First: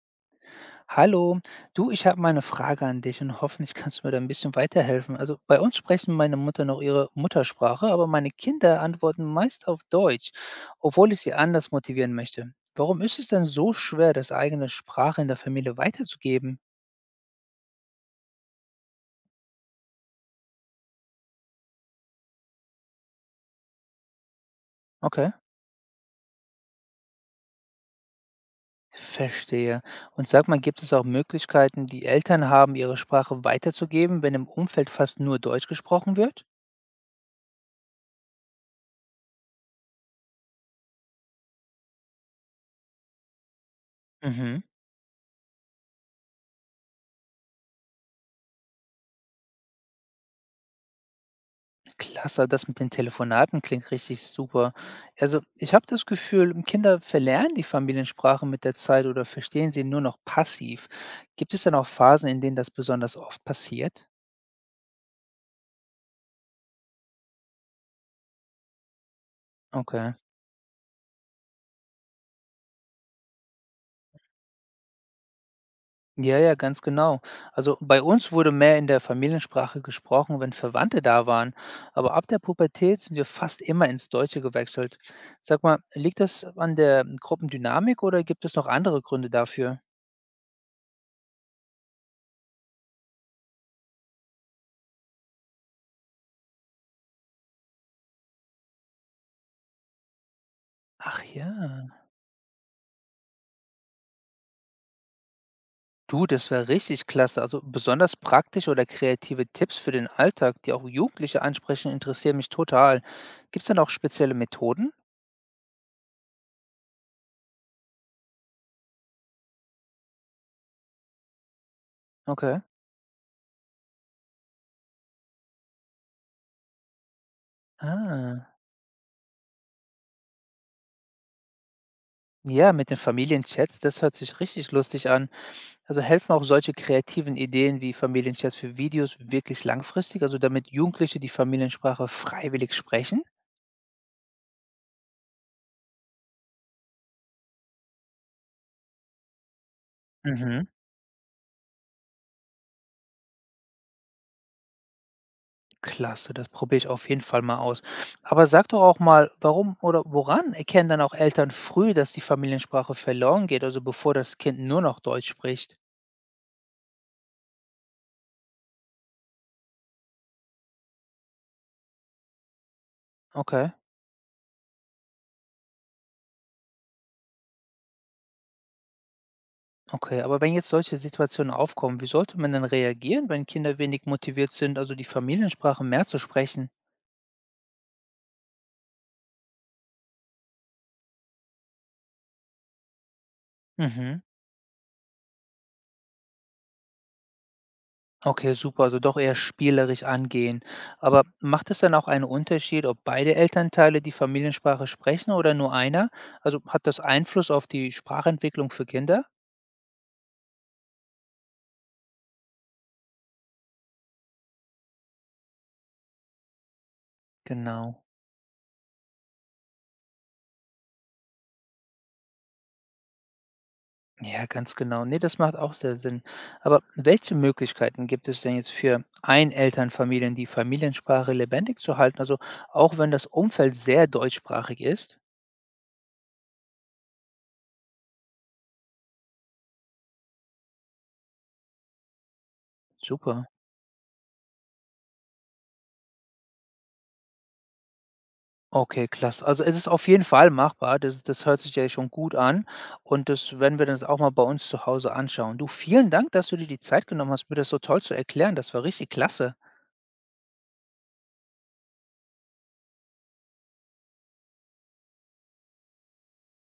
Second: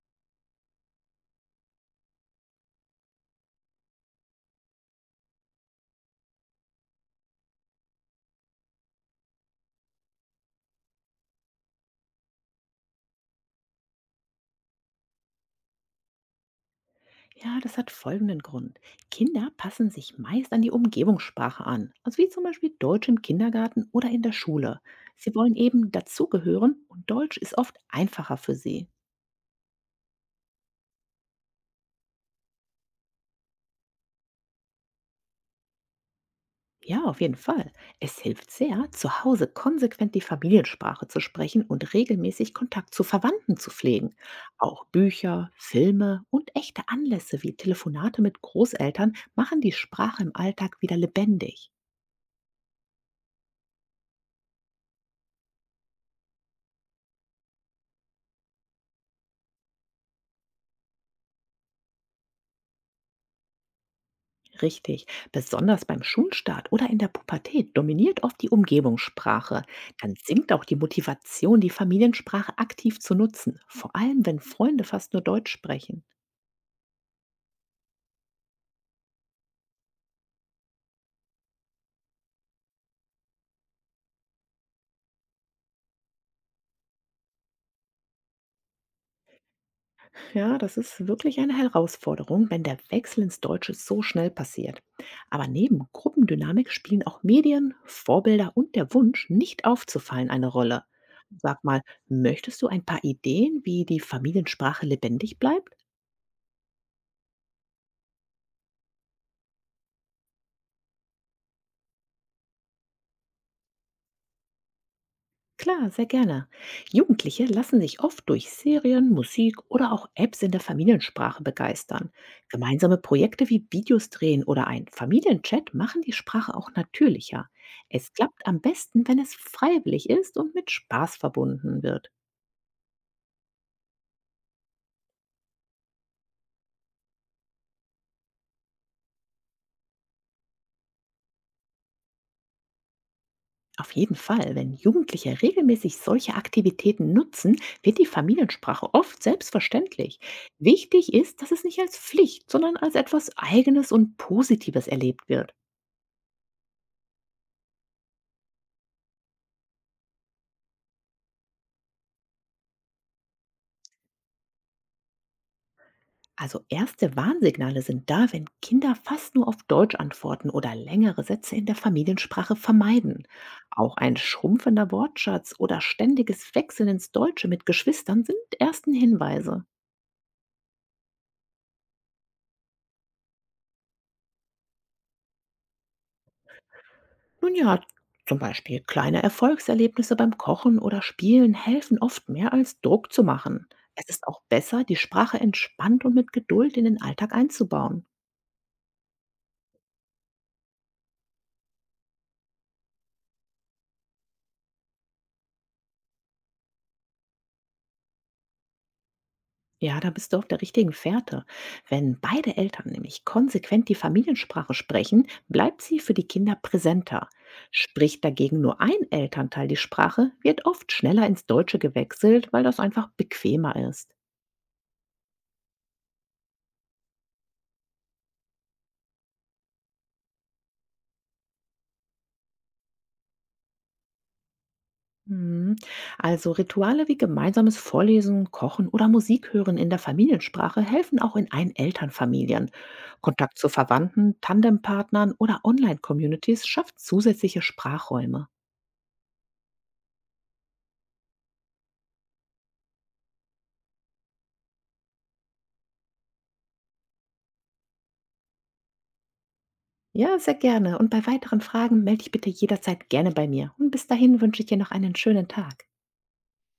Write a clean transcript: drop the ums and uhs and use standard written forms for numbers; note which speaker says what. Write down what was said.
Speaker 1: Hallo, du, ich habe mal eine Frage an dich und hoffentlich kannst du mir da ein bisschen weiterhelfen. Also bei uns sprechen meine Mutter noch ihre Muttersprache, aber meine Kinder antworten meist auf Deutsch, obwohl ich sie anders motivieren möchte. Warum ist es denn so schwer, das eigene Sprache in der Familie weiterzugeben?
Speaker 2: Ja, das hat folgenden Grund. Kinder passen sich meist an die Umgebungssprache an, also wie zum Beispiel Deutsch im Kindergarten oder in der Schule.
Speaker 1: Okay,
Speaker 2: Sie wollen eben dazugehören und Deutsch ist oft einfacher für sie.
Speaker 1: verstehe. Und sag mal, gibt es auch Möglichkeiten, die Eltern haben, ihre Sprache weiterzugeben, wenn im Umfeld fast nur Deutsch gesprochen wird?
Speaker 2: Ja, auf jeden Fall. Es hilft sehr, zu Hause konsequent die Familiensprache zu sprechen und regelmäßig Kontakt zu Verwandten zu pflegen.
Speaker 1: Mhm.
Speaker 2: Auch Bücher, Filme und echte Anlässe wie Telefonate mit Großeltern machen die Sprache im Alltag wieder lebendig.
Speaker 1: Klasse, das mit den Telefonaten klingt richtig super. Also, ich habe das Gefühl, Kinder verlernen die Familiensprache mit der Zeit oder verstehen sie nur noch passiv. Gibt es denn auch Phasen, in denen das besonders oft passiert?
Speaker 2: Richtig. Besonders beim Schulstart oder in der Pubertät dominiert oft die Umgebungssprache. Dann
Speaker 1: Okay.
Speaker 2: sinkt auch die Motivation, die Familiensprache aktiv zu nutzen, vor allem wenn Freunde fast nur Deutsch sprechen.
Speaker 1: Ja, ja, ganz genau. Also bei uns wurde mehr in der Familiensprache gesprochen, wenn Verwandte da waren. Aber ab der Pubertät sind wir fast immer ins Deutsche gewechselt. Sag mal, liegt das an der Gruppendynamik oder gibt es noch andere Gründe dafür?
Speaker 2: Ja, das ist wirklich eine Herausforderung, wenn der Wechsel ins Deutsche so schnell passiert. Aber neben Gruppendynamik spielen auch Medien, Vorbilder und der Wunsch, nicht aufzufallen, eine Rolle.
Speaker 1: Ach
Speaker 2: Sag mal,
Speaker 1: ja.
Speaker 2: möchtest du ein paar Ideen, wie die Familiensprache lebendig bleibt?
Speaker 1: Du, das wäre richtig klasse. Also besonders praktische oder kreative Tipps für den Alltag, die auch Jugendliche ansprechen, interessieren mich total. Gibt es denn auch spezielle Methoden?
Speaker 2: Klar, sehr gerne. Jugendliche lassen sich oft durch Serien, Musik oder auch Apps in der Familiensprache begeistern.
Speaker 1: Okay.
Speaker 2: Gemeinsame Projekte wie Videos drehen oder ein Familienchat machen die Sprache auch natürlicher. Es klappt
Speaker 1: Ah.
Speaker 2: am besten, wenn es freiwillig ist und mit Spaß verbunden wird.
Speaker 1: Ja, mit den Familienchats, das hört sich richtig lustig an. Also helfen auch solche kreativen Ideen wie Familienchats für Videos wirklich langfristig, also damit Jugendliche die Familiensprache freiwillig sprechen?
Speaker 2: Auf jeden Fall, wenn Jugendliche regelmäßig solche Aktivitäten nutzen, wird die Familiensprache oft selbstverständlich.
Speaker 1: Mhm.
Speaker 2: Wichtig ist, dass es nicht als Pflicht, sondern als etwas Eigenes und Positives erlebt wird.
Speaker 1: Klasse, das probiere ich auf jeden Fall mal aus. Aber sag doch auch mal, warum oder woran erkennen dann auch Eltern früh, dass die Familiensprache verloren geht, also bevor das Kind nur noch Deutsch spricht?
Speaker 2: Also erste Warnsignale sind da, wenn Kinder fast nur auf Deutsch antworten oder längere Sätze in der Familiensprache vermeiden.
Speaker 1: Okay,
Speaker 2: Auch ein schrumpfender Wortschatz oder ständiges Wechseln ins Deutsche mit Geschwistern sind ersten Hinweise.
Speaker 1: okay. Aber wenn jetzt solche Situationen aufkommen, wie sollte man denn reagieren, wenn Kinder wenig motiviert sind, also die Familiensprache mehr zu sprechen?
Speaker 2: Nun ja, zum Beispiel kleine Erfolgserlebnisse beim Kochen oder Spielen helfen oft mehr als Druck zu machen. Es
Speaker 1: Mhm.
Speaker 2: ist auch besser, die Sprache entspannt und mit Geduld in den Alltag einzubauen.
Speaker 1: Okay, super. Also doch eher spielerisch angehen. Aber macht es dann auch einen Unterschied, ob beide Elternteile die Familiensprache sprechen oder nur einer? Also hat das Einfluss auf die Sprachentwicklung für Kinder?
Speaker 2: Ja, da bist du auf der richtigen Fährte. Wenn beide Eltern nämlich konsequent die Familiensprache sprechen, bleibt sie für die Kinder präsenter.
Speaker 1: Genau.
Speaker 2: Spricht dagegen nur ein Elternteil die Sprache, wird oft schneller ins Deutsche gewechselt, weil das einfach bequemer ist.
Speaker 1: Ja, ganz genau. Ne, das macht auch sehr Sinn. Aber welche Möglichkeiten gibt es denn jetzt für Einelternfamilien, die Familiensprache lebendig zu halten? Also auch wenn das Umfeld sehr deutschsprachig ist?
Speaker 2: Mhm. Also Rituale wie gemeinsames Vorlesen, Kochen oder Musik hören in der Familiensprache helfen auch in Einelternfamilien.
Speaker 1: Super.
Speaker 2: Kontakt zu Verwandten, Tandempartnern oder Online-Communities schafft zusätzliche Sprachräume.
Speaker 1: Okay, klasse. Also es ist auf jeden Fall machbar. Das hört sich ja schon gut an und das werden wir das auch mal bei uns zu Hause anschauen. Du, vielen Dank, dass du dir die Zeit genommen hast, mir das so toll zu erklären. Das war richtig klasse.
Speaker 2: Ja, sehr gerne. Und bei weiteren Fragen melde dich bitte jederzeit gerne bei mir. Und bis dahin wünsche ich dir noch einen schönen Tag.